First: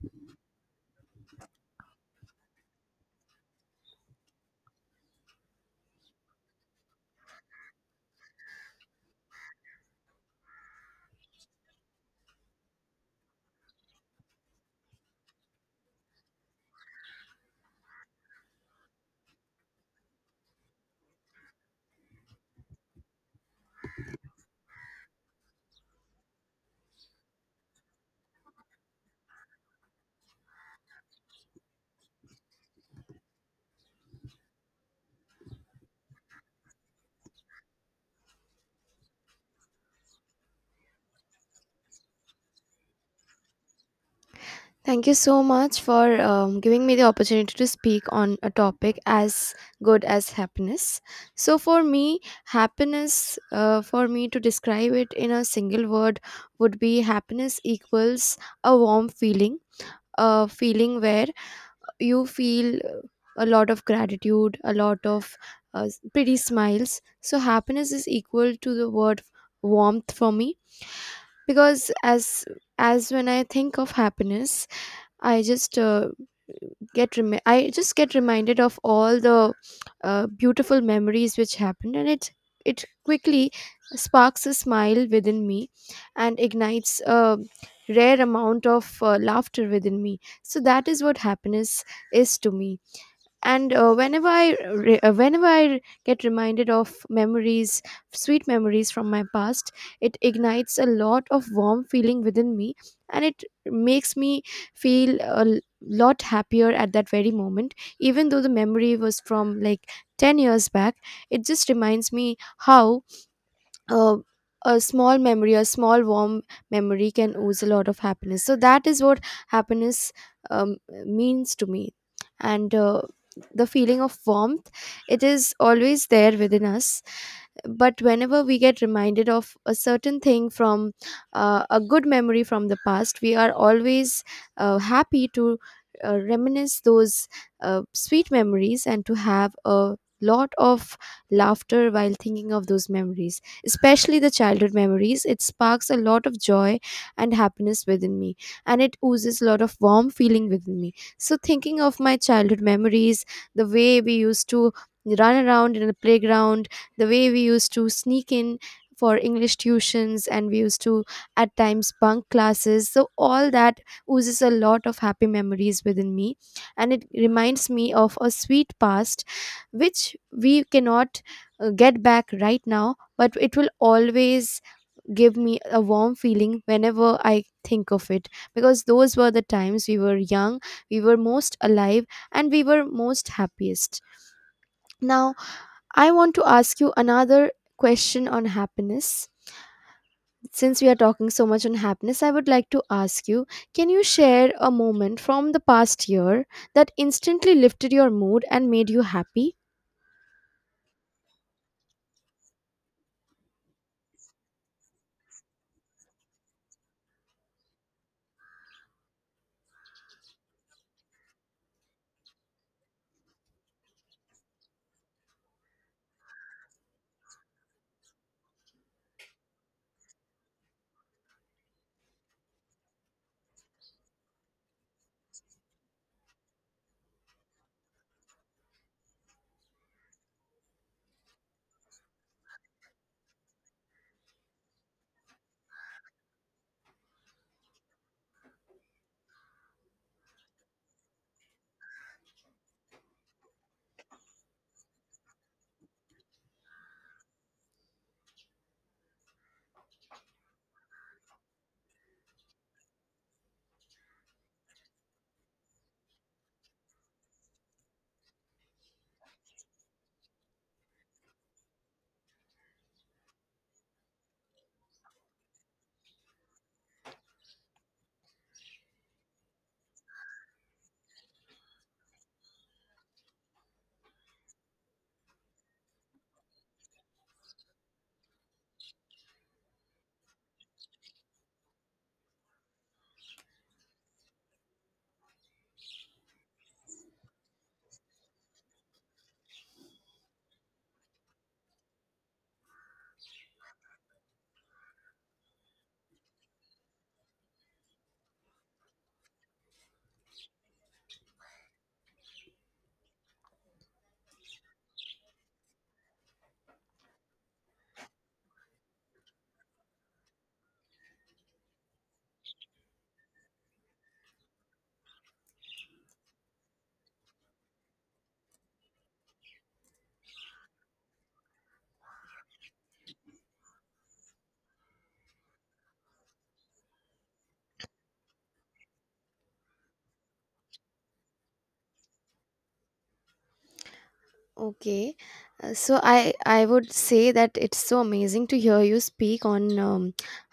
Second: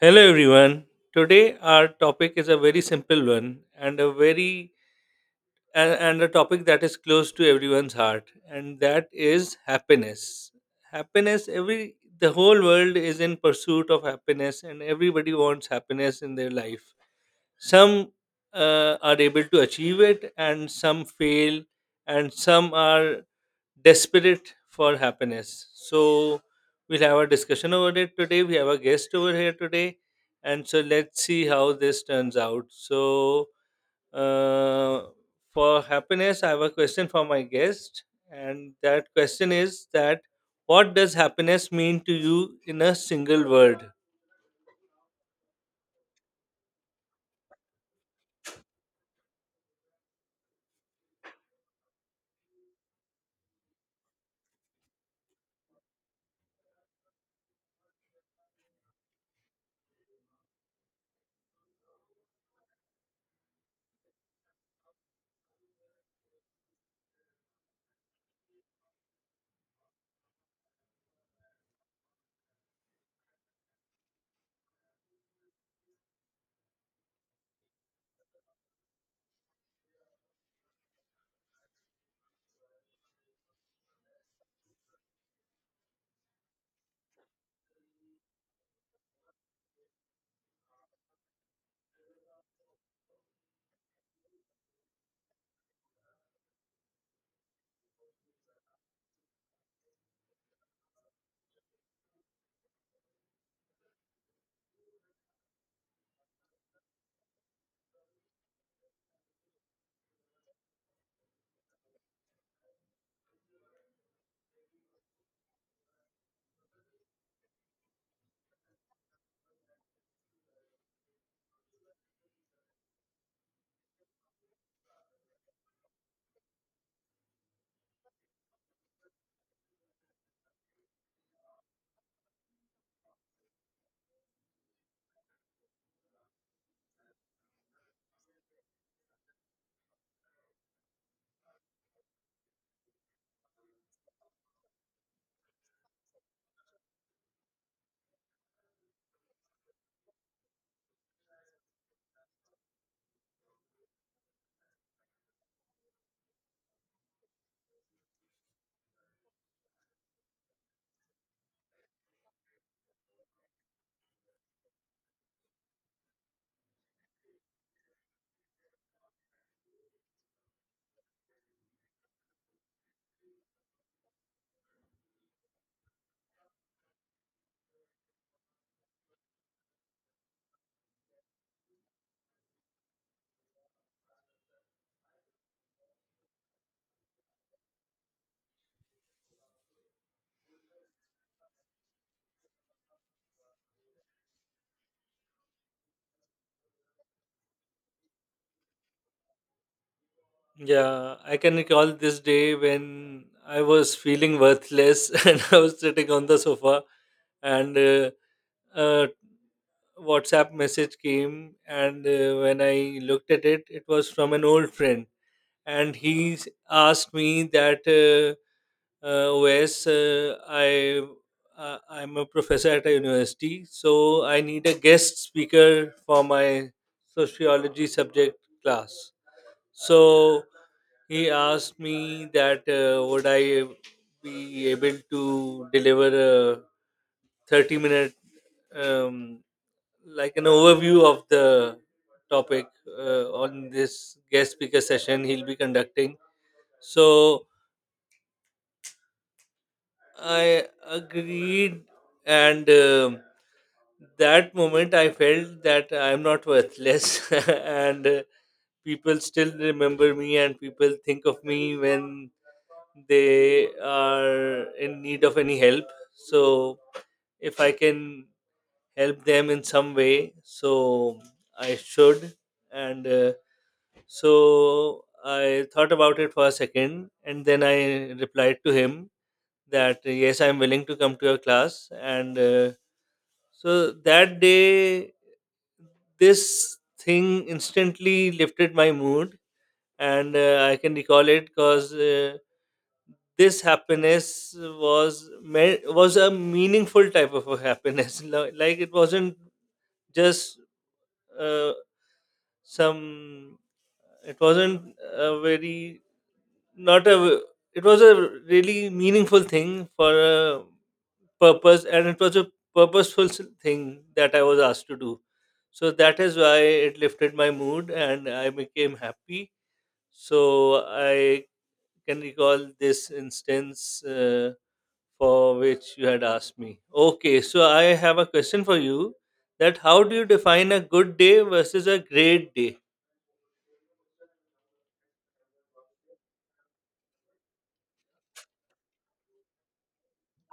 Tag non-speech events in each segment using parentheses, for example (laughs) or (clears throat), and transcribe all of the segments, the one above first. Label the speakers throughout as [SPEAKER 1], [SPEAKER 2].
[SPEAKER 1] Hello, everyone. Today, our topic is a very simple one and a very and a topic that is close to everyone's heart, and that is happiness. Happiness. Every the whole world is in pursuit of happiness, and everybody wants happiness in their life some are able to achieve it and some fail, and some are desperate for happiness. So we'll have a discussion over it today. We have a guest over here today, and so let's see how this turns out. So uh, for happiness, I have a question for my guest, and that question is that what does happiness mean to you in a single word?
[SPEAKER 2] Thank you so much for giving me the opportunity to speak on a topic as good as happiness. So, for me, happiness, for me to describe it in a single word, would be happiness equals a warm feeling, a feeling where you feel a lot of gratitude, a lot of pretty smiles. So, happiness is equal to the word warmth for me, because as when I think of happiness, I just uh, I just get reminded of all the beautiful memories which happened, and it quickly sparks a smile within me, and ignites a rare amount of laughter within me. So that is what happiness is to me. And whenever I get reminded of memories, sweet memories from my past, it ignites a lot of warm feeling within me, and it makes me feel a lot happier at that very moment, even though the memory was from like 10 years back. It just reminds me how uh, a small memory, a small warm memory can ooze a lot of happiness. So that is what happiness um, means to me. And the feeling of warmth, it is always there within us, but whenever we get reminded of a certain thing from a good memory from the past, we are always happy to reminisce those sweet memories, and to have a lot of laughter while thinking of those memories, especially the childhood memories. It sparks a lot of joy and happiness within me, and it oozes a lot of warm feeling within me. So thinking of my childhood memories, the way we used to run around in the playground, the way we used to sneak in for English tuitions and we used to at times bunk classes, so all that oozes a lot of happy memories within me, and it reminds me of a sweet past which we cannot get back right now. But it will always give me a warm feeling whenever I think of it, because those were the times we were young, we were most alive, and we were most happiest. Now, I want to ask you another question on happiness. Since we are talking so much on happiness, I would like to ask you, can you share a moment from the past year that instantly lifted your mood and made you happy?
[SPEAKER 1] Yeah, I can recall this day when I was feeling worthless (laughs) and I was sitting on the sofa, and a WhatsApp message came, and when I looked at it, it was from an old friend, and he asked me that OS, I I'm a professor at a university, so I need a guest speaker for my sociology subject class. So he asked me that would I be able to deliver a 30 minute, um, like an overview of the topic on this guest speaker session he'll be conducting. So I agreed, and that moment I felt that I'm not worthless, (laughs) and people still remember me and people think of me when they are in need of any help. So if I can help them in some way, so I should. And uh, so I thought about it for a second and then I replied to him that yes, I'm willing to come to your class. And so that day this thing instantly lifted my mood, and I can recall it because this happiness was was a meaningful type of a happiness. (laughs) Like it wasn't just, uh, some. It wasn't a very not a. it was a really meaningful thing for a purpose, and it was a purposeful thing that I was asked to do. So that is why it lifted my mood and I became happy. So I can recall this instance for which you had asked me. Okay, so I have a question for you, that how do you define a good day versus a great day?
[SPEAKER 2] Okay. So I would say that it's so amazing to hear you speak on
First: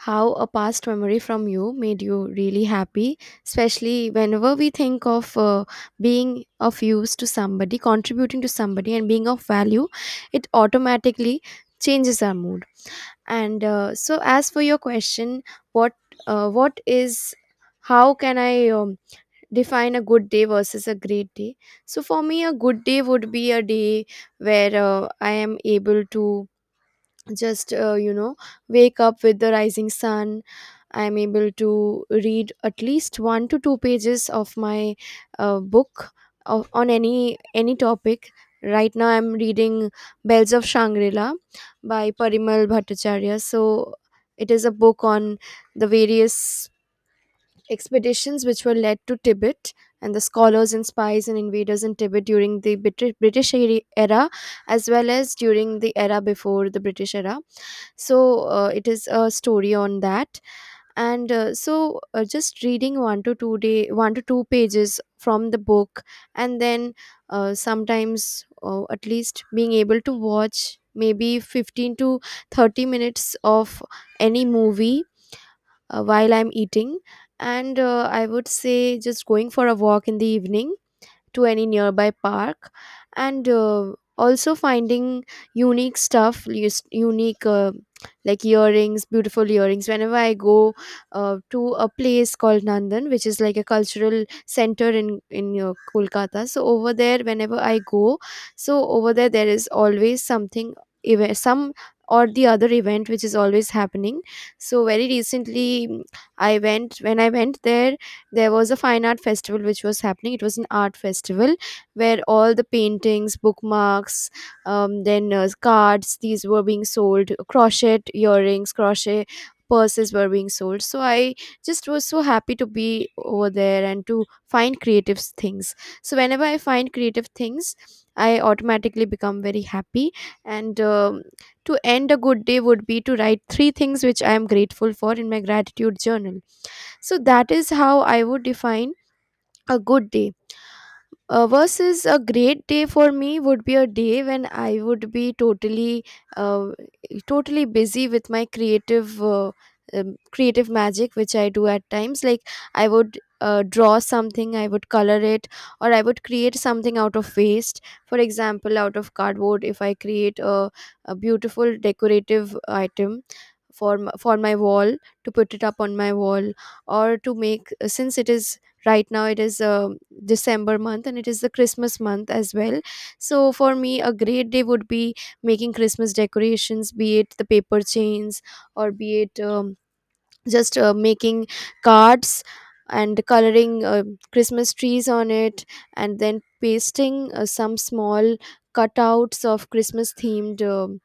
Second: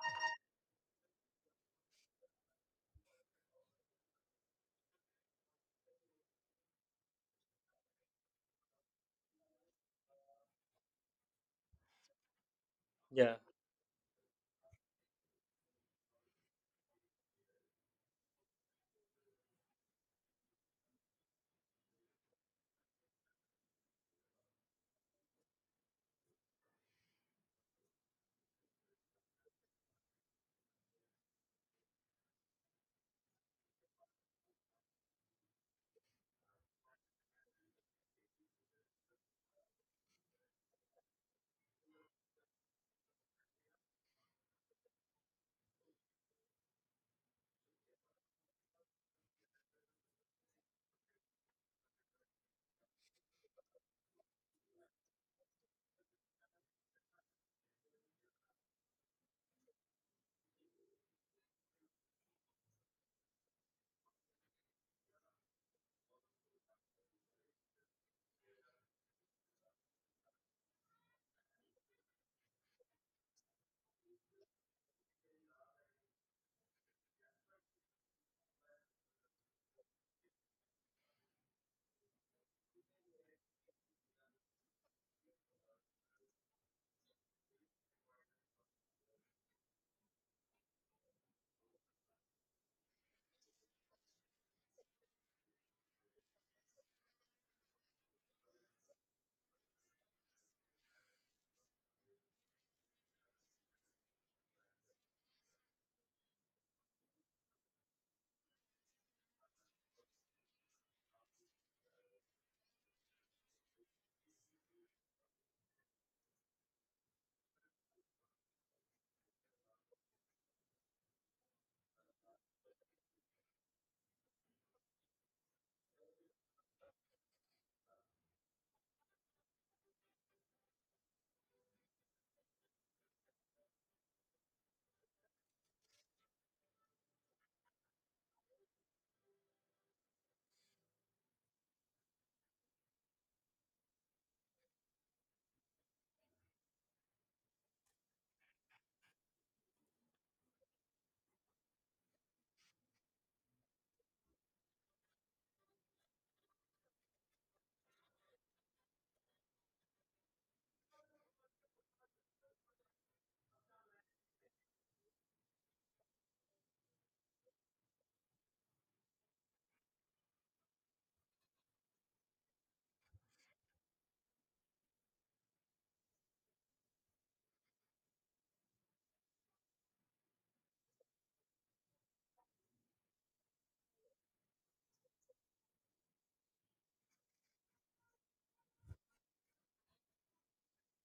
[SPEAKER 2] how a past memory from you made you really happy, especially whenever we think of being of use to somebody, contributing to somebody and being of value. It automatically changes our mood.
[SPEAKER 1] Yeah.
[SPEAKER 2] And so, as for your question, what what is how can I define a good day versus a great day? So, for me, a good day would be a day where I am able to just wake up with the rising sun, I am able to read at least one to two pages of my book on any topic. Right now I'm reading Bells of Shangri-La by Parimal Bhattacharya. So it is a book on the various expeditions which were led to Tibet, and the scholars and spies and invaders in Tibet during the British era, as well as during the era before the British era. So it is a story on that, and so just reading one to two pages from the book, and then sometimes at least being able to watch maybe 15 to 30 minutes of any movie while I'm eating. And I would say just going for a walk in the evening to any nearby park, and also finding unique stuff, unique, like earrings, beautiful earrings, whenever I go to a place called Nandan, which is like a cultural center in Kolkata. So over there, whenever I go, so over there there is always something, some or the other event, which is always happening. So very recently, I went when I went there, there was a fine art festival which was happening. It was an art festival where all the paintings, bookmarks, then cards, these were being sold. Crochet earrings, crochet purses were being sold, so I just was so happy to be over there and to find creative things. So whenever I find creative things, I automatically become very happy, and to end a good day would be to write three things which I am grateful for in my gratitude journal. So that is how I would define a good day. Versus a great day for me would be a day when I would be uh, totally busy with my creative magic, which I do at times. Like, I would draw something, I would color it, or I would create something out of waste. For example, out of cardboard, if I create a beautiful decorative item for for my wall, to put it up on my wall, or to make, since it is, right now it is December month and it is the Christmas month as well. So for me, a great day would be making Christmas decorations, be it the paper chains, or be it, just making cards and coloring Christmas trees on it, and then pasting some small cutouts of Christmas themed, um,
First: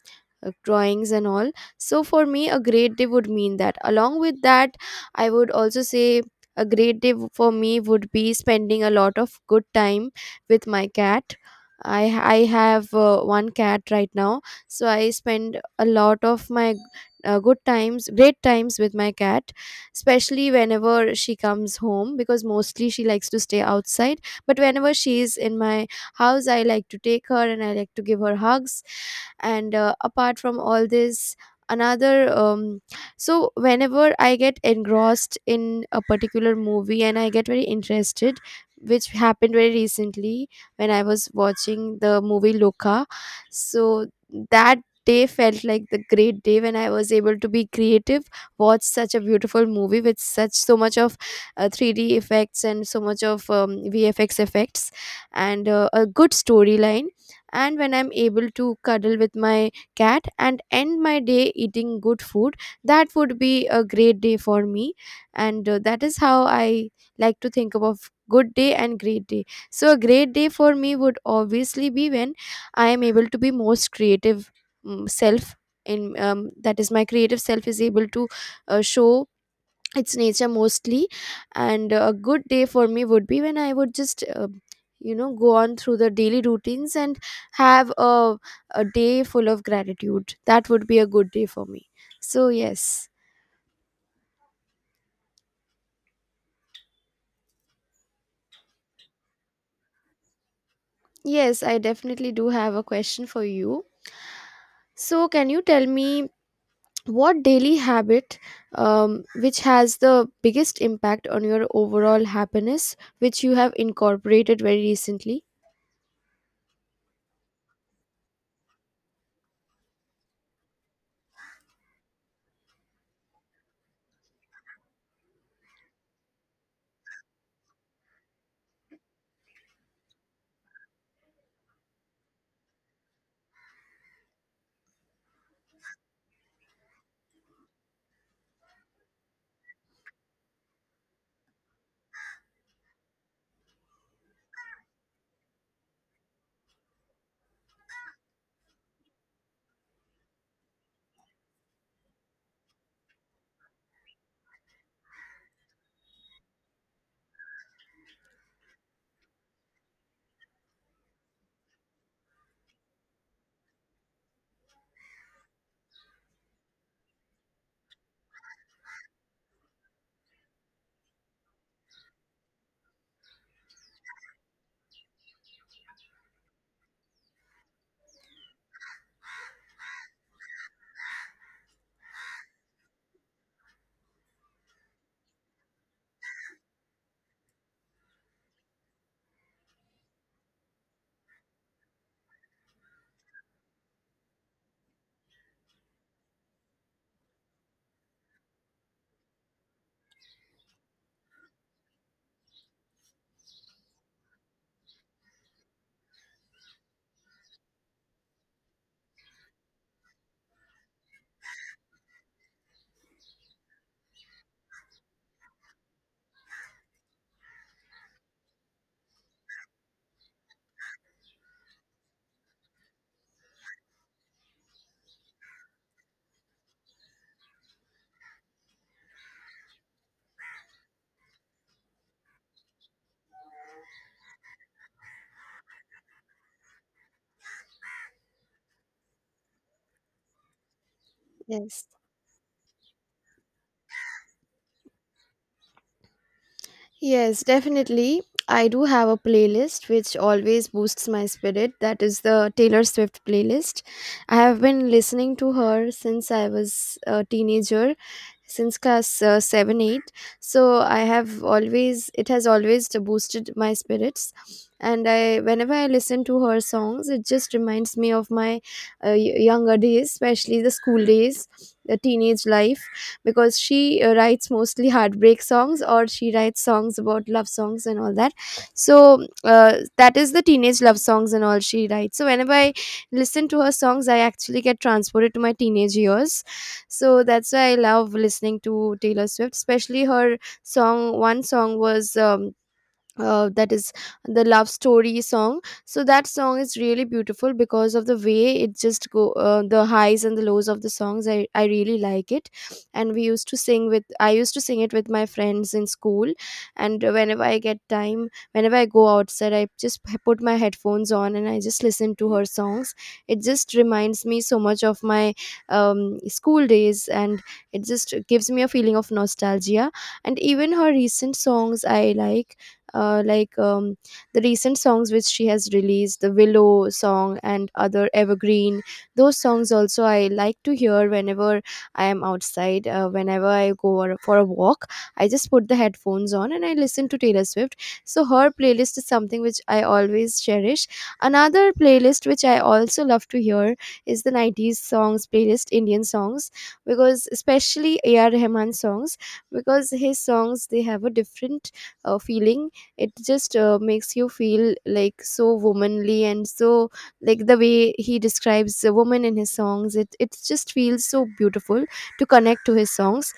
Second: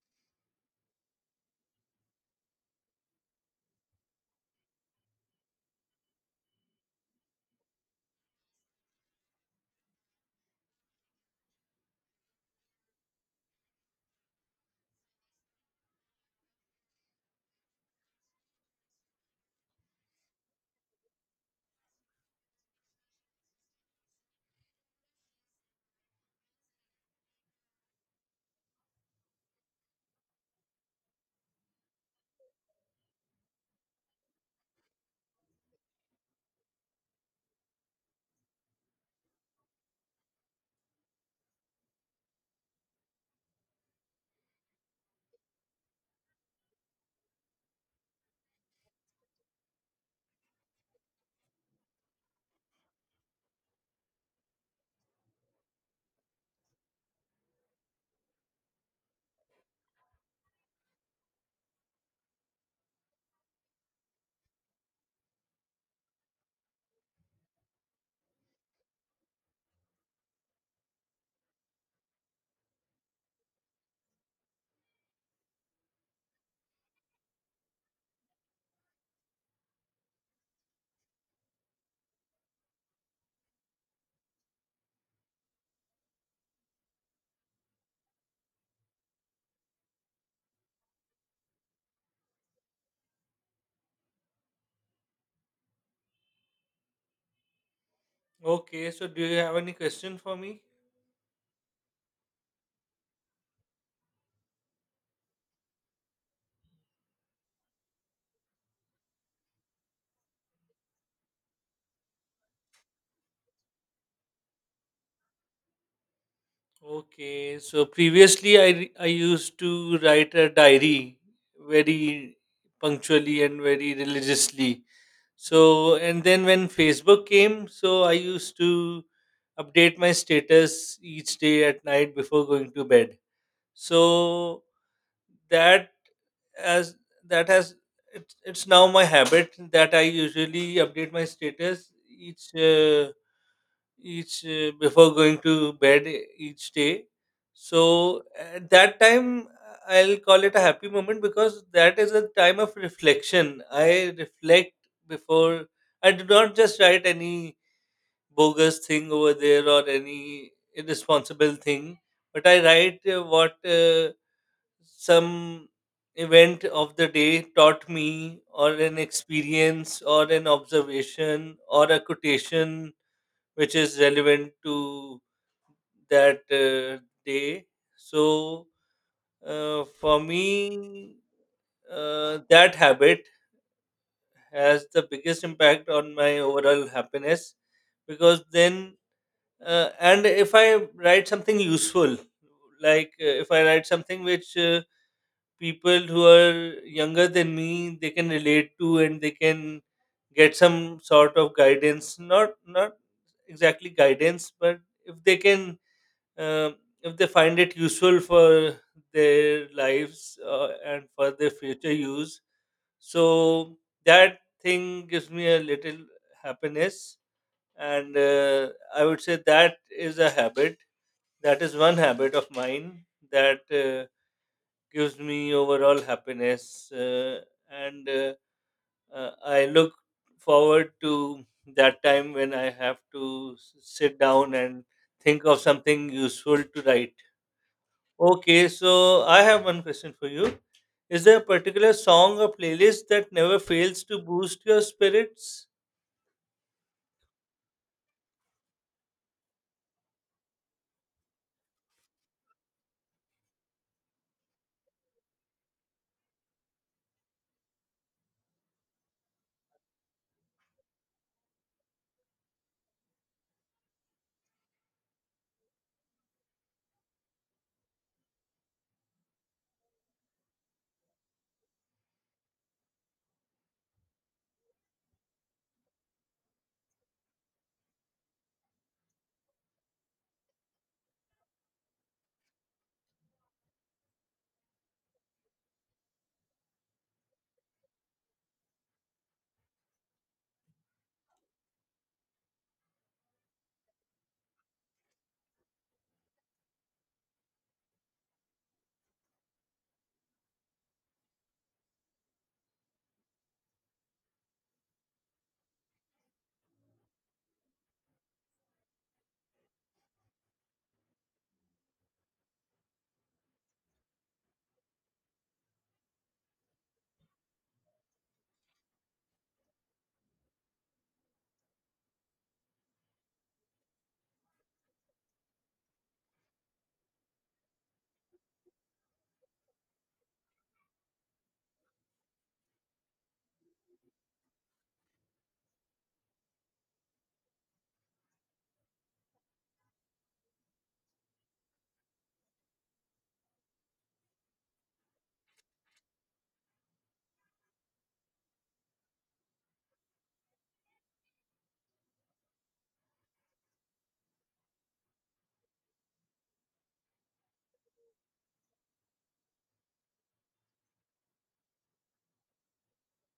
[SPEAKER 2] uh, drawings and all. So for me, a great day would mean that, along with that, I would also say, a great day, for me, would be spending a lot of good time with my cat. I i have one cat right now. So I spend a lot of my good times, great times with my cat, especially whenever she comes home, because mostly she likes to stay outside. But whenever she is in my house, I like to take her and I like to give her hugs. And apart from all this, another so whenever I get engrossed in a particular movie and I get very interested, which happened very recently, when I was watching the movie Loka. So that day felt like the great day, when I was able to be creative, watch such a beautiful movie with such so much of 3D effects and so much of VFX effects and a good storyline. And when I'm able to cuddle with my cat and end my day eating good food, that would be a great day for me. And that is how I like to think about good day and great day. So, a great day for me would obviously be when I am able to be most creative, self, in that is, my creative self is able to show its nature mostly. And a good day for me would be when I would just go on through the daily routines and have a day full of gratitude. That would be a good day for me. So, yes.
[SPEAKER 1] Okay, so do you have any question for me?
[SPEAKER 2] Yes, I definitely do have a question for you. So, can you tell me, what daily habit, which has the biggest impact on your overall happiness, which you have incorporated very recently?
[SPEAKER 1] Okay, so previously I used to write a diary very punctually and very religiously. So, and then when Facebook came, so I used to update my status each day at night before going to bed. So that as that has it's now my habit that I usually update my status each uh, each before going to bed each day. So at that time, I'll call it a happy moment, because that is a time of reflection. I reflect before, I do not just write any bogus thing over there or any irresponsible thing, but I write what some event of the day taught me, or an experience or an observation or a quotation which is relevant to that day. So for me, that habit has the biggest impact on my overall happiness, because then and if I write something useful, like if I write something which people who are younger than me, they can relate to and they can get some sort of guidance, not not exactly guidance, but if they can, uh, if they find it useful for their lives and for their future use. So that thing gives me a little happiness, and I would say that is a habit, that is one habit of mine that gives me overall happiness, and I look forward to that time when I have to sit down and think of something useful to write. Okay, so I have one question for you. Is there a
[SPEAKER 2] Yes.
[SPEAKER 1] particular song or playlist that never fails to boost your spirits?
[SPEAKER 2] Yes, definitely, I do have a playlist which always boosts my spirit. That is the Taylor Swift playlist. I have been listening to her since I was a teenager, since class 7 8. So I have always it has always boosted my spirits, and I whenever I listen to her songs, it just reminds me of my younger days, especially the school days, the teenage life, because she writes mostly heartbreak songs, or she writes songs about love songs and all that. So that is the teenage love songs and all she writes. So whenever I listen to her songs, I actually get transported to my teenage years. So that's why I love listening to Taylor Swift, especially her song. One song was, that is, the Love Story song. So that song is really beautiful because of the way it just go, the highs and the lows of the songs. I really like it, and we used to sing with I used to sing it with my friends in school. And whenever I get time, whenever I go outside, I just put my headphones on and I just listen to her songs. It just reminds me so much of my school days, and it just gives me a feeling of nostalgia. And even her recent songs I like, uh, like um, the recent songs which she has released, the Willow song, and other evergreen, those songs also I like to hear whenever I am outside, Whenever I go for a walk, I just put the headphones on and I listen to Taylor Swift. So her playlist is something which I always cherish. Another playlist which I also love to hear is the 90s songs playlist, Indian songs, because especially AR Rahman songs, because his songs they have a different feeling. It just makes you feel like so womanly and so, like the way he describes a woman in his songs, it just feels so beautiful to connect to his songs.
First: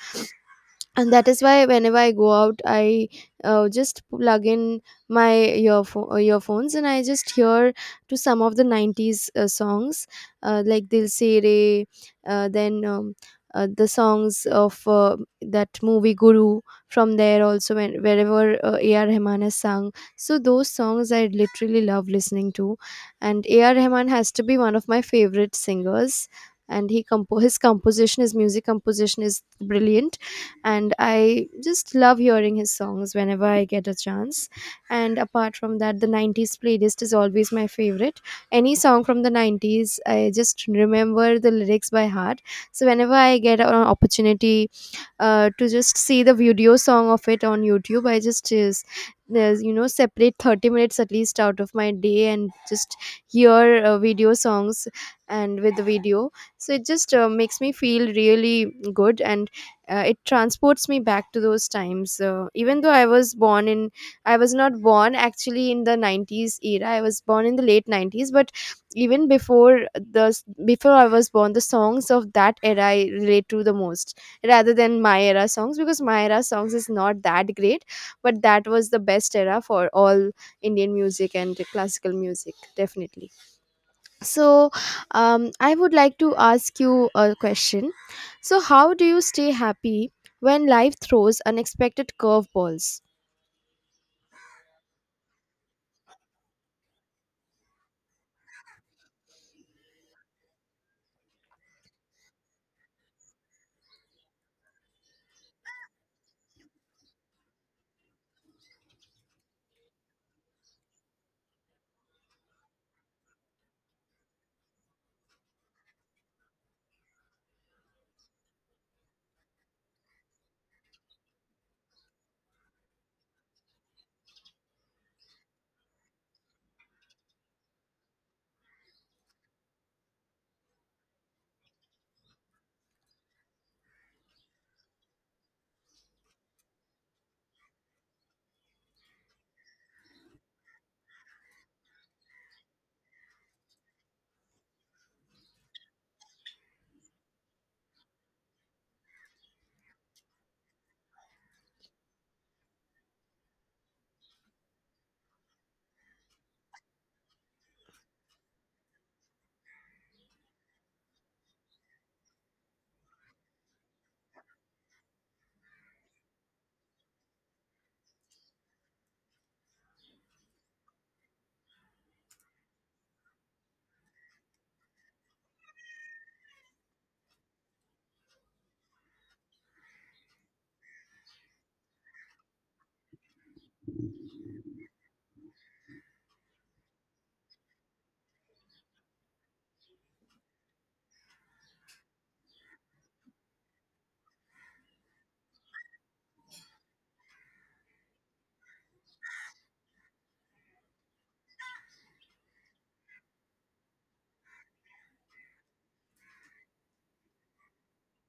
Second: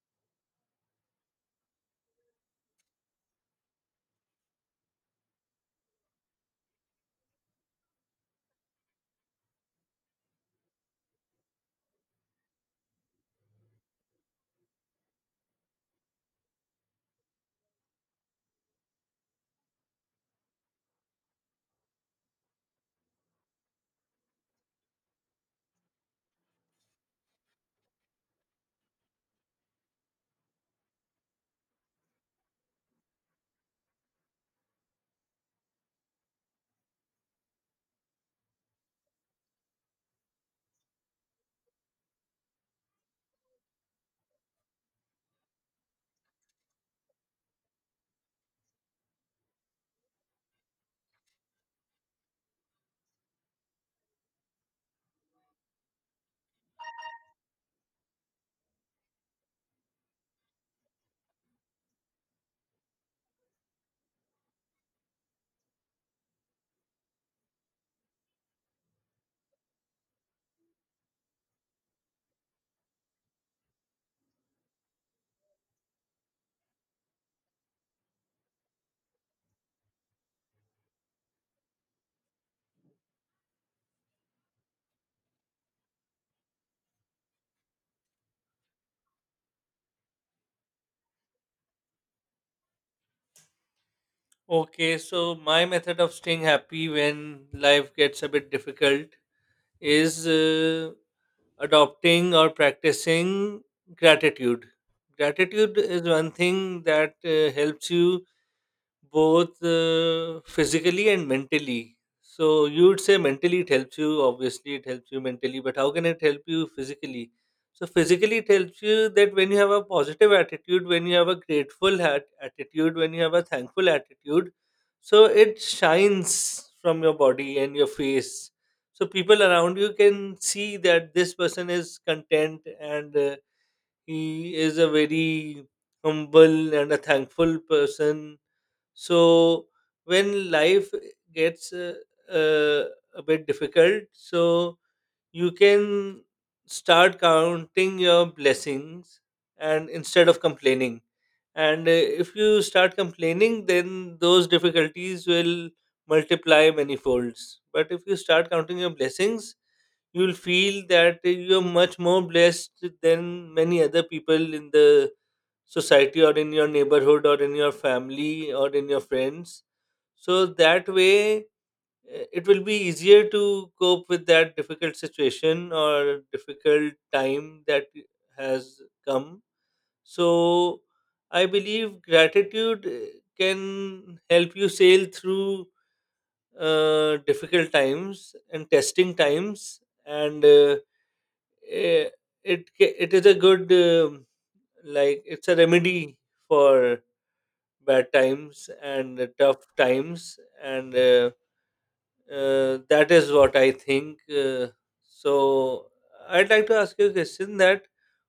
[SPEAKER 2] And that is why whenever I go out, I just plug in my earphones and I just hear to some of the 90s songs, like Dil Se Re, uh, then um, the songs of that movie Guru. From there also wherever AR Rahman has sung, so those songs I literally love listening to. And AR Rahman has to be one of my favorite singers, and he his composition, his music composition is brilliant, and I just love hearing his songs whenever I get a chance. And apart from that, the 90s playlist is always my favorite. Any song from the 90s, I just remember the lyrics by heart. So whenever I get an opportunity to just see the video song of it on YouTube, I just is you know, separate 30 minutes at least out of my day and just hear video songs and with the video. So it just makes me feel really good, and it transports me back to those times. Even though I was not born actually in the 90s era, I was born in the late 90s, but even before the before I was born, the songs of that era I relate to the most rather than my era songs, because my era songs is not that great. But that was the best era for all Indian music and classical music, definitely. So, I would like to ask you a question. So how do you stay happy when life throws unexpected curveballs?
[SPEAKER 1] Okay, so my method of staying happy when life gets a bit difficult is adopting or practicing gratitude. Gratitude is one thing that helps you both physically and mentally. So you would say mentally it helps you, obviously it helps you mentally, but how can it help you physically? So physically it helps you that when you have a positive attitude, when you have a grateful attitude, when you have a thankful attitude, so it shines from your body and your face. So people around you can see that this person is content, and he is a very humble and a thankful person. So when life gets uh, a bit difficult, so you can start counting your blessings, and instead of complaining, and if you start complaining, then those difficulties will multiply many folds. But if you start counting your blessings, you'll feel that you're much more blessed than many other people in the society or in your neighborhood or in your family or in your friends. So that way, it will be easier to cope with that difficult situation or difficult time that has come. So I believe gratitude can help you sail through difficult times and testing times, and eh, it it is a good, like it's a remedy for bad times and tough times, and that is what I think. uh, so I'd like to ask you a question, that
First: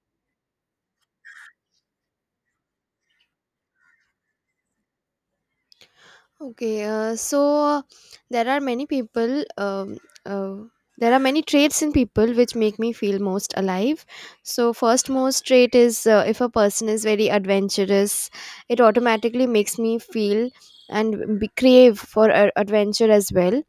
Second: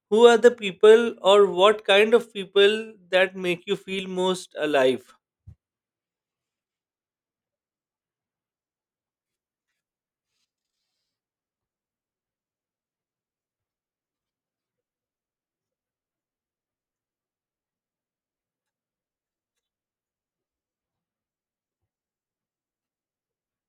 [SPEAKER 1] who are the people, or what kind of people, that make you feel most alive?
[SPEAKER 2] Okay, so there are many people. Uh, there are many traits in people which make me feel most alive. So, first most trait is, if a person is very adventurous, it automatically makes me feel and be crave for adventure as well.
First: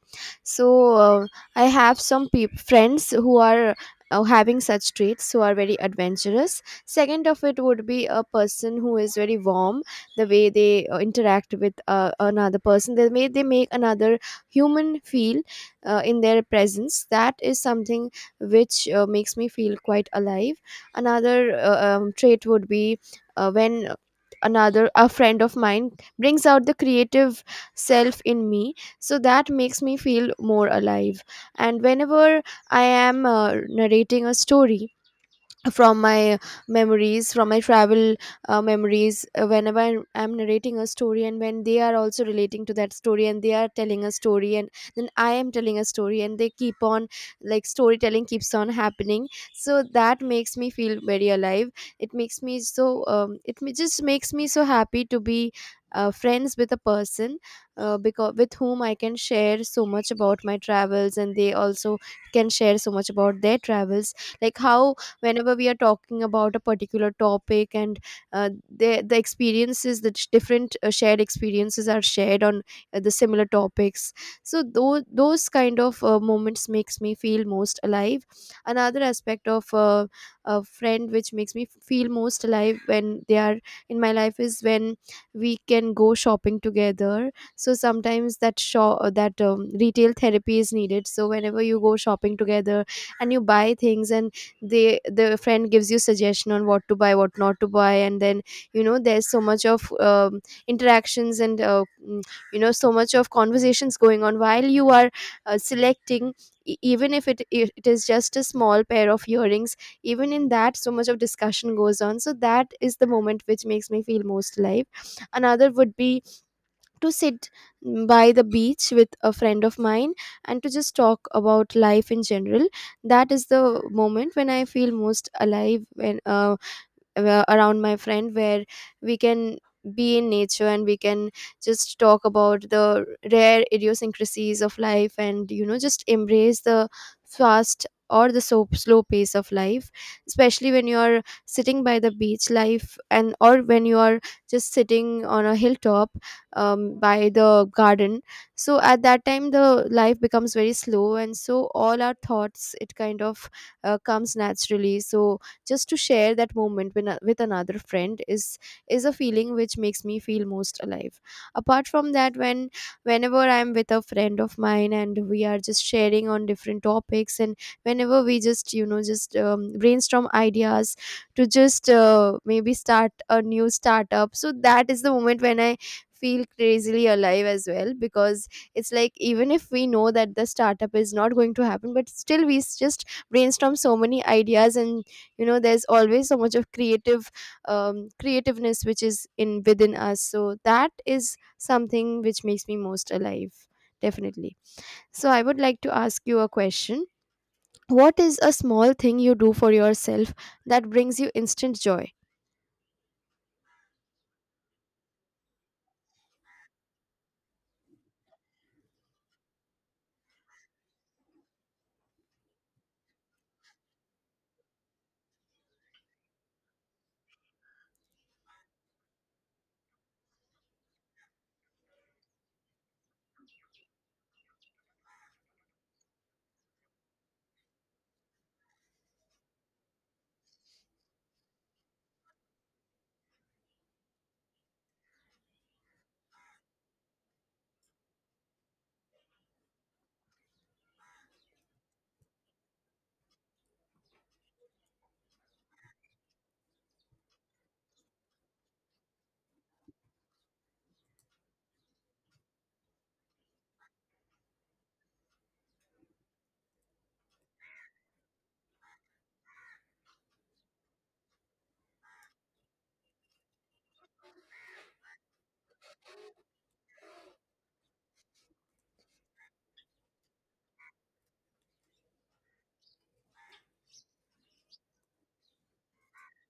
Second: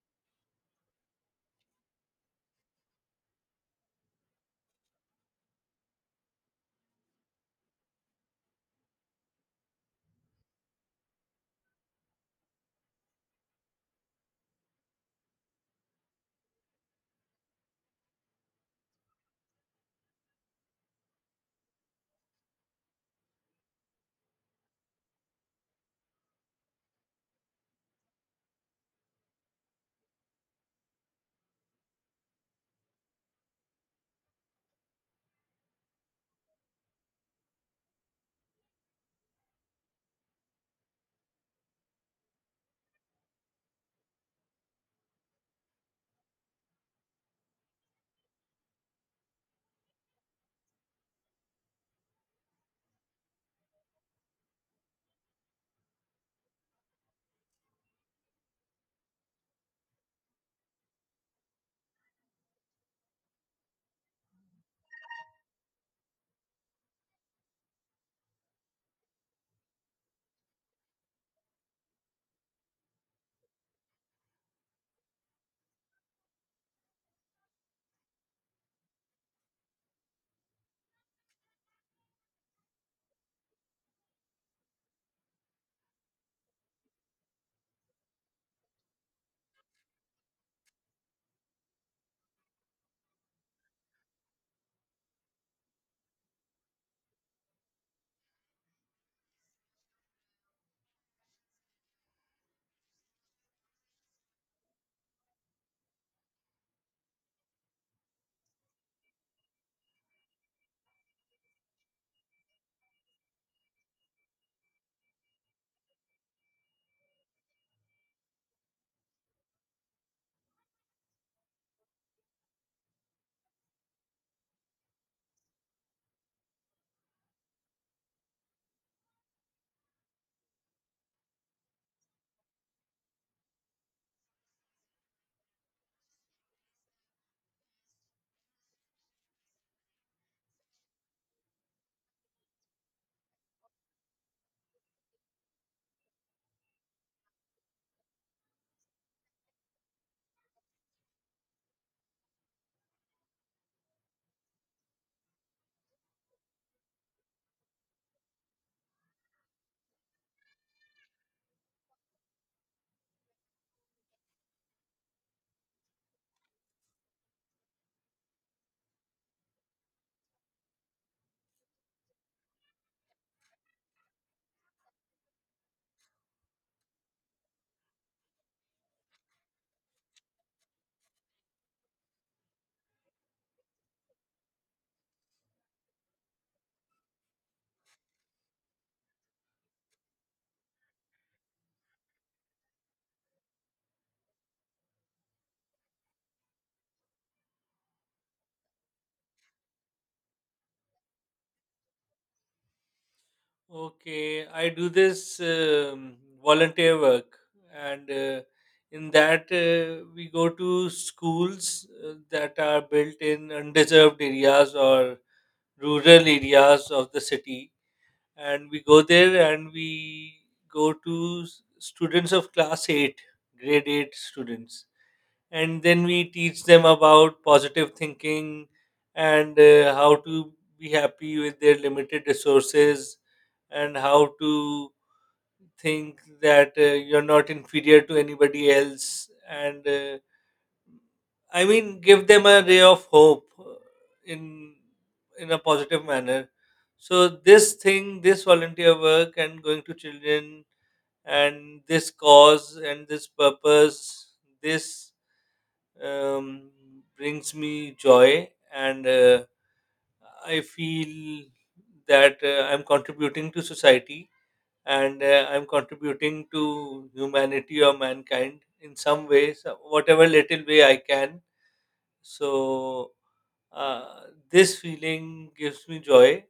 [SPEAKER 2] So, uh, I have some peop friends who are. Having such traits who are very adventurous. Second of it would be a person who is very warm, the way they interact with another person, the way they make another human feel in their presence, that is something which makes me feel quite alive. Another trait would be when another a friend of mine brings out the creative self in me, so that makes me feel more alive. And whenever I am narrating a story from my memories, from my travel memories, whenever I'm narrating a story and when they are also relating to that story and they are telling a story and then I am telling a story and they keep on, like storytelling keeps on happening, so that makes me feel very alive. It makes me so just makes me so happy to be friends with a person, because with whom I can share so much about my travels and they also can share so much about their travels. Like how whenever we are talking about a particular topic and uh, the experiences, the different shared experiences are shared on the similar topics, so those kind of moments makes me feel most alive. Another aspect of a friend which makes me feel most alive when they are in my life is when we can go shopping together. So sometimes that shop that retail therapy is needed. So whenever you go shopping together and you buy things and the friend gives you suggestion on what to buy, what not to buy, and then, you know, there's so much of interactions and you know, so much of conversations going on while you are selecting, even if it is just a small pair of earrings, even in that so much of discussion goes on. So that is the moment which makes me feel most alive. Another would be to sit by the beach with a friend of mine and to just talk about life in general. That is the moment when I feel most alive, and around my friend, where we can be in nature and we can just talk about the rare idiosyncrasies of life, and you know, just embrace the fast or the so slow pace of life, especially when you are sitting by the beach life, and or when you are just sitting on a hilltop, by the garden. So at that time the life becomes very slow and so all our thoughts, it kind of comes naturally. So just to share that moment with another friend is a feeling which makes me feel most alive. Apart from that, whenever I'm with a friend of mine and we are just sharing on different topics, and whenever we just, you know, just brainstorm ideas to just maybe start a new startup, so that is the moment when I feel crazily alive as well, because it's like even if we know that the startup is not going to happen, but still we just brainstorm so many ideas, and you know, there's always so much of creative creativeness which is in within us. So that is something which makes me most alive, definitely. So I would like to ask you a question. What is a small thing you do for yourself that brings you instant joy?
[SPEAKER 1] Okay, I do this um, volunteer work, and in that we go to schools that are built in undeserved areas or rural areas of the city, and we go there and we go to students of class 8, grade 8 students, and then we teach them about positive thinking, and how to be happy with their limited resources, and how to think that you're not inferior to anybody else, and I mean, give them a ray of hope in in a positive manner. So this thing, this volunteer work, and going to children, and this cause, and this purpose, this um, brings me joy, and I feel that I'm contributing to society, and I'm contributing to humanity or mankind in some ways, whatever little way I can. So uh, this feeling gives me joy,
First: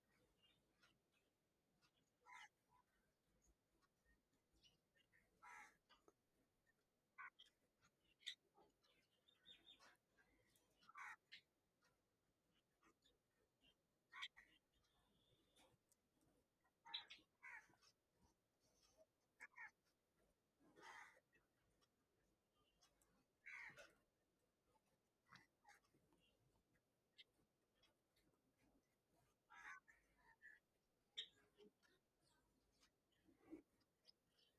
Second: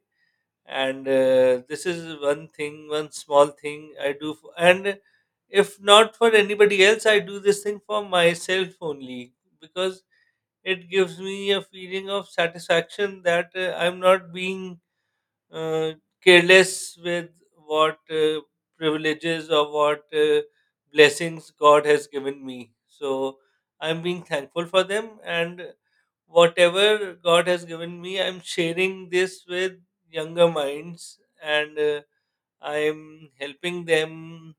[SPEAKER 1] and this is one thing, one small thing I do. For, and if not for anybody else, I do this thing for myself only, because it gives me a feeling of satisfaction that I'm not being uh, careless with what privileges or what blessings God has given me. So I'm being thankful for them, and whatever God has given me, I'm sharing this with younger minds, and I'm helping them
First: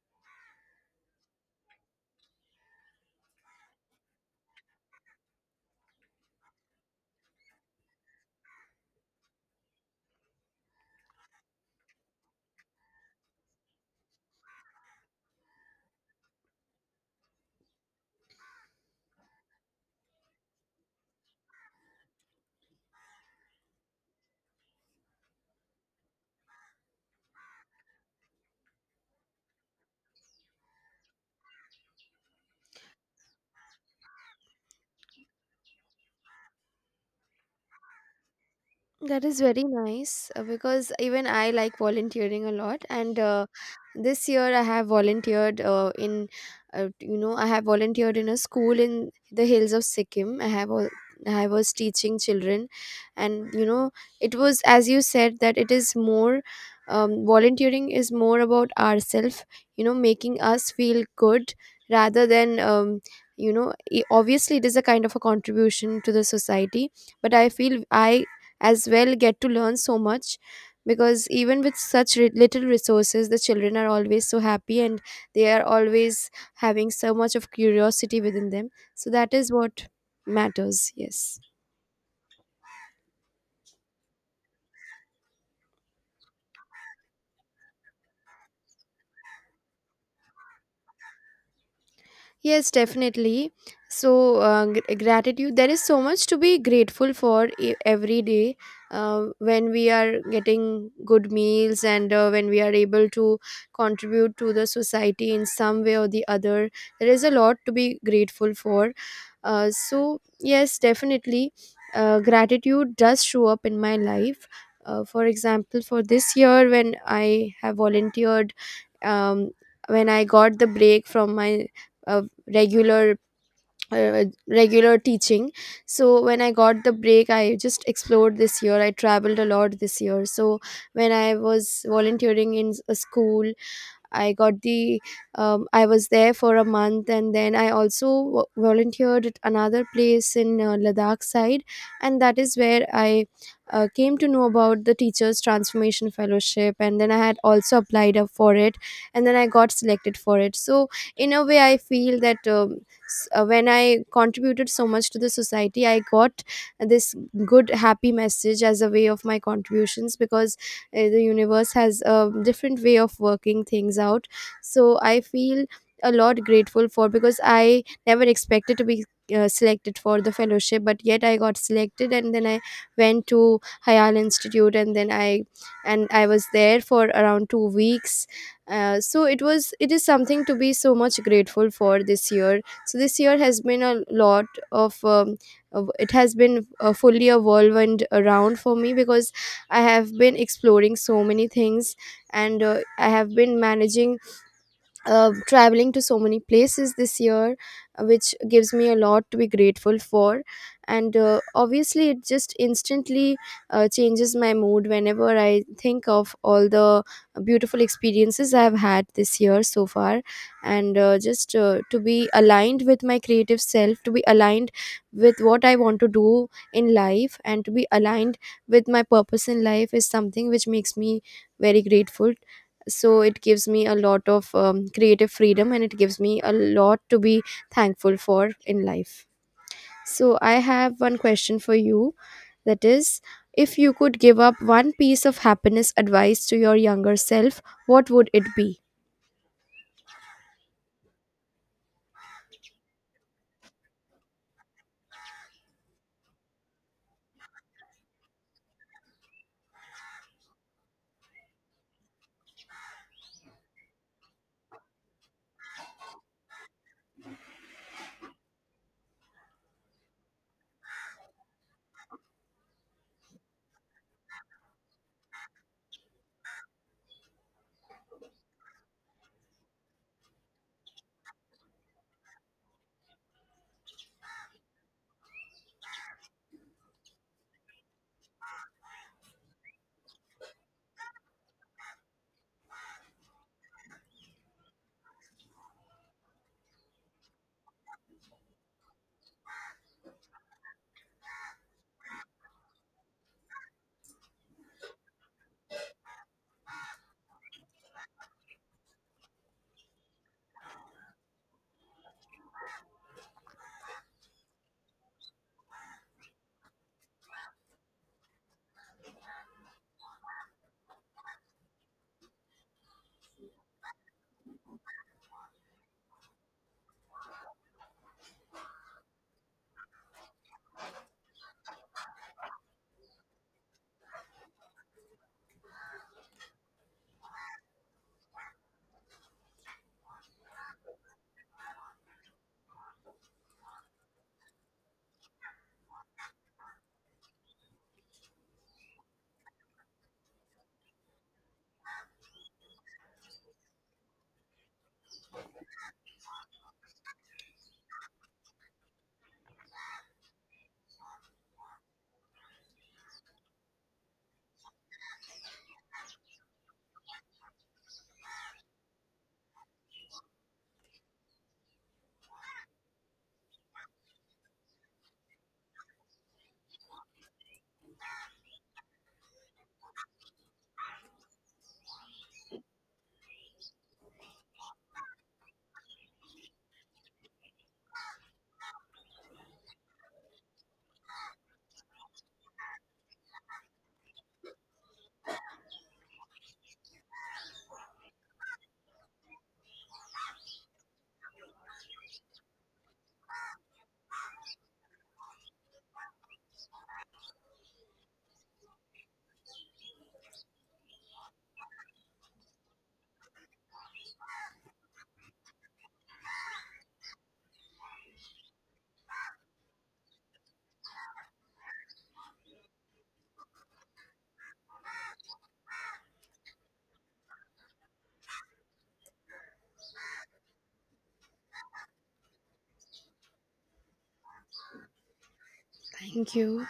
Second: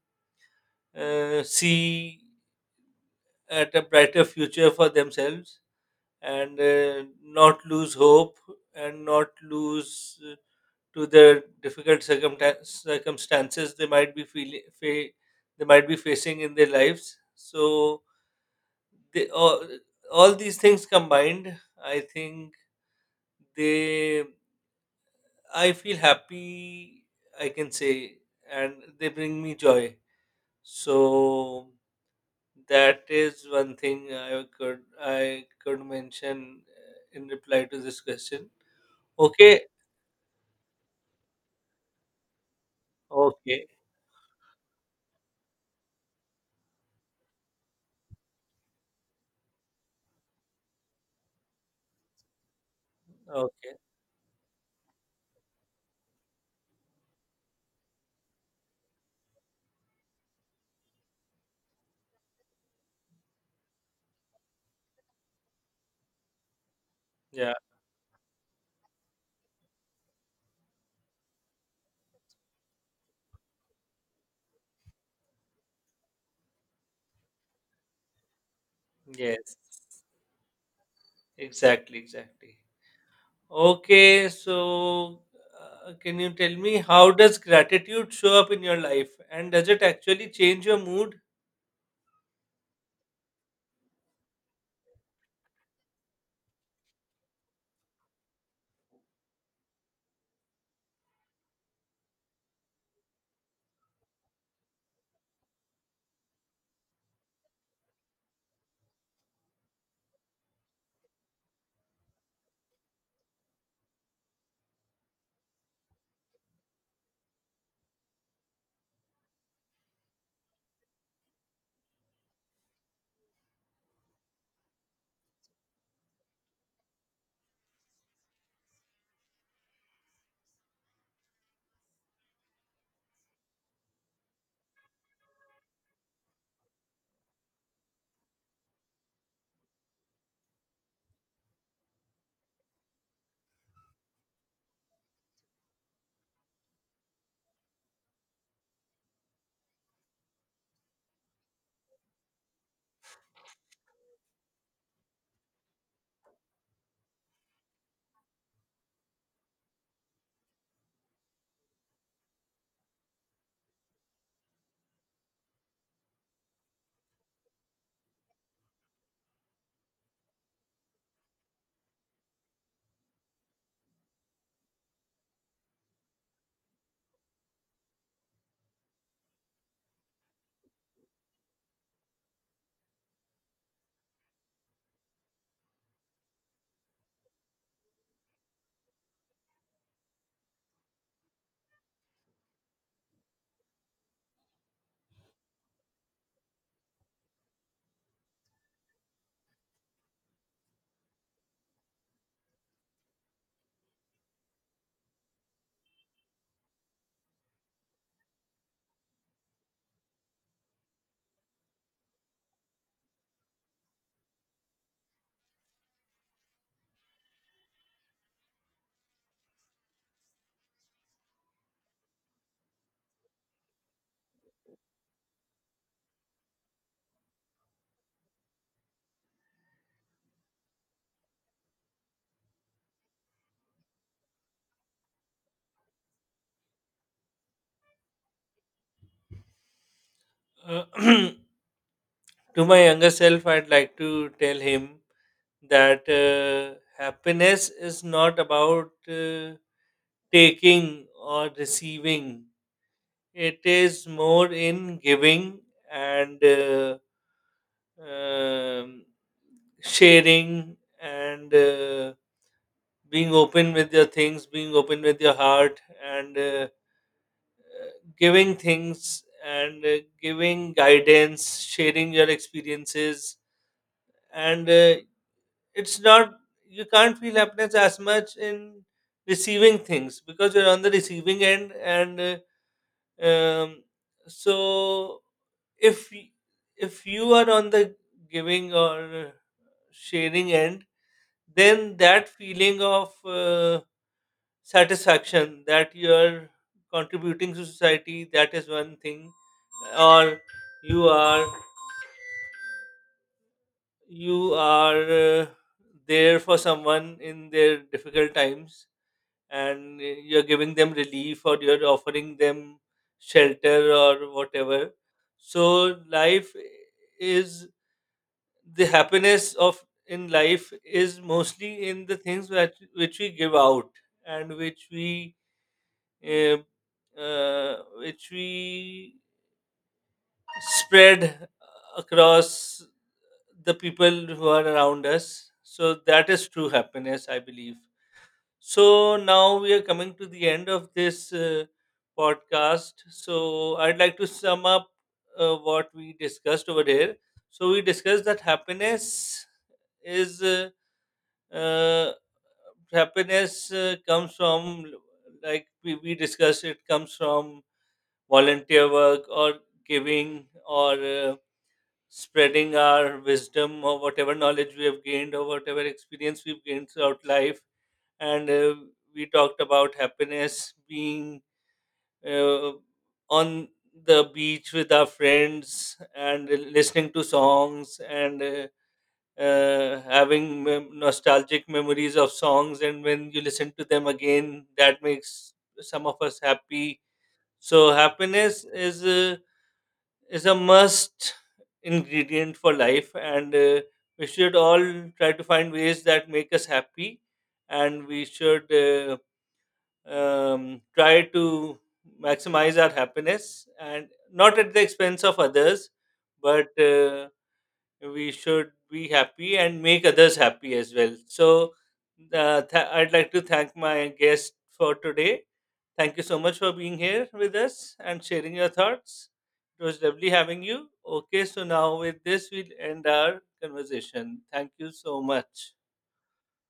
[SPEAKER 1] see at a brighter future for themselves, and not lose hope and not lose to the difficult circumstances they might be feeling they might be facing in their lives. So they all these things combined, I think they, I feel happy, I can say, and they bring me joy. So that is one thing I could, I could mention in reply to this question.
[SPEAKER 2] That is
[SPEAKER 1] Okay.
[SPEAKER 2] very nice, because even I like volunteering a lot, and
[SPEAKER 1] Okay.
[SPEAKER 2] this year I have volunteered in, you know, I have volunteered in a school in the hills of Sikkim. I was teaching children, and you
[SPEAKER 1] Okay.
[SPEAKER 2] know, it was as you said that it is more, volunteering is more about ourselves, you know, making us feel good rather than. You know, obviously, it is a kind of a contribution to the society, but I
[SPEAKER 1] Yeah.
[SPEAKER 2] feel I as well get to learn so much, because even with such little resources the children are always so happy and they are always having so much of curiosity within them. So that is
[SPEAKER 1] Yes.
[SPEAKER 2] what matters, yes.
[SPEAKER 1] Exactly, exactly. Okay, so can you tell me, how does gratitude show up in your life, and does it actually change your mood?
[SPEAKER 2] Yes, definitely. So, gratitude, there is so much to be grateful for every day, when we are getting good meals and when we are able to contribute to the society in some way or the other. There is a lot to be grateful for. So, yes, definitely, gratitude does show up in my life. For example, for this year, when I have volunteered, um, when I got the break from my uh, regular regular teaching, so when I got the break I just explored. This year I traveled a lot this year. So when I was volunteering in a school, I got the, I was there for a month and then I also volunteered at another place in Ladakh side, and that is where I came to know about the Teachers Transformation Fellowship, and then I had also applied up for it, and then I got selected for it. So in a way I feel that, when I contributed so much to the society, I got this good happy message as a way of my contributions, because the universe has a different way of working things out. So I feel a lot grateful for, because I never expected to be selected for the fellowship, but yet I got selected, and then I went to Hayal Institute, and then I was there for around 2 weeks. So it was, it is something to be so much grateful for this year. So this year has been a lot of, it has been fully a whirlwind around for me, because I have been exploring so many things, and I have been managing traveling to so many places this year, which gives me a lot to be grateful for. And obviously it just instantly changes my mood whenever I think of all the beautiful experiences I have had this year so far. And just to be aligned with my creative self, to be aligned with what I want to do in life, and to be aligned with my purpose in life is something which makes me very grateful. So it gives me a lot of creative freedom, and it gives me a lot to be thankful for in life. So I have one question for you. That is, if you could give up one piece of happiness advice to your younger self, what would it be?
[SPEAKER 1] Uh, (clears throat) to my younger self, I'd like to tell him that happiness is not about taking or receiving, it is more in giving, and um, sharing, and being open with your things, being open with your heart, and uh, giving things, and giving guidance, sharing your experiences. And it's not, you can't feel happiness as much in receiving things, because you're on the receiving end. And uh, um, so if, if you are on the giving or sharing end, then that feeling of satisfaction that you're contributing to society, that is one thing. Or you are, you are there for someone in their difficult times, and you're giving them relief, or you're offering them shelter or whatever. So life is the happiness of in life is mostly in the things that which we give out, and which we eh, which we spread across the people who are around us. So that is true happiness, I believe. So now we are coming to the end of this podcast. So I'd like to sum up what we discussed over here. So we discussed that happiness is uh, happiness comes from, like we discussed, it comes from volunteer work or giving, or spreading our wisdom, or whatever knowledge we have gained, or whatever experience we've gained throughout life. And we talked about happiness being uh, on the beach with our friends and listening to songs, and having nostalgic memories of songs. And when you listen to them again, that makes some of us happy. So, happiness is a must ingredient for life, and we should all try to find ways that make us happy, and we should, try to maximize our happiness, and not at the expense of others, but we should be happy and make others happy as well. So I'd like to thank my guest for today. Thank you so much for being here with us and sharing your thoughts. It was lovely having you. Okay, so now with this, we'll end our conversation. Thank you so much.
[SPEAKER 2] Thank you.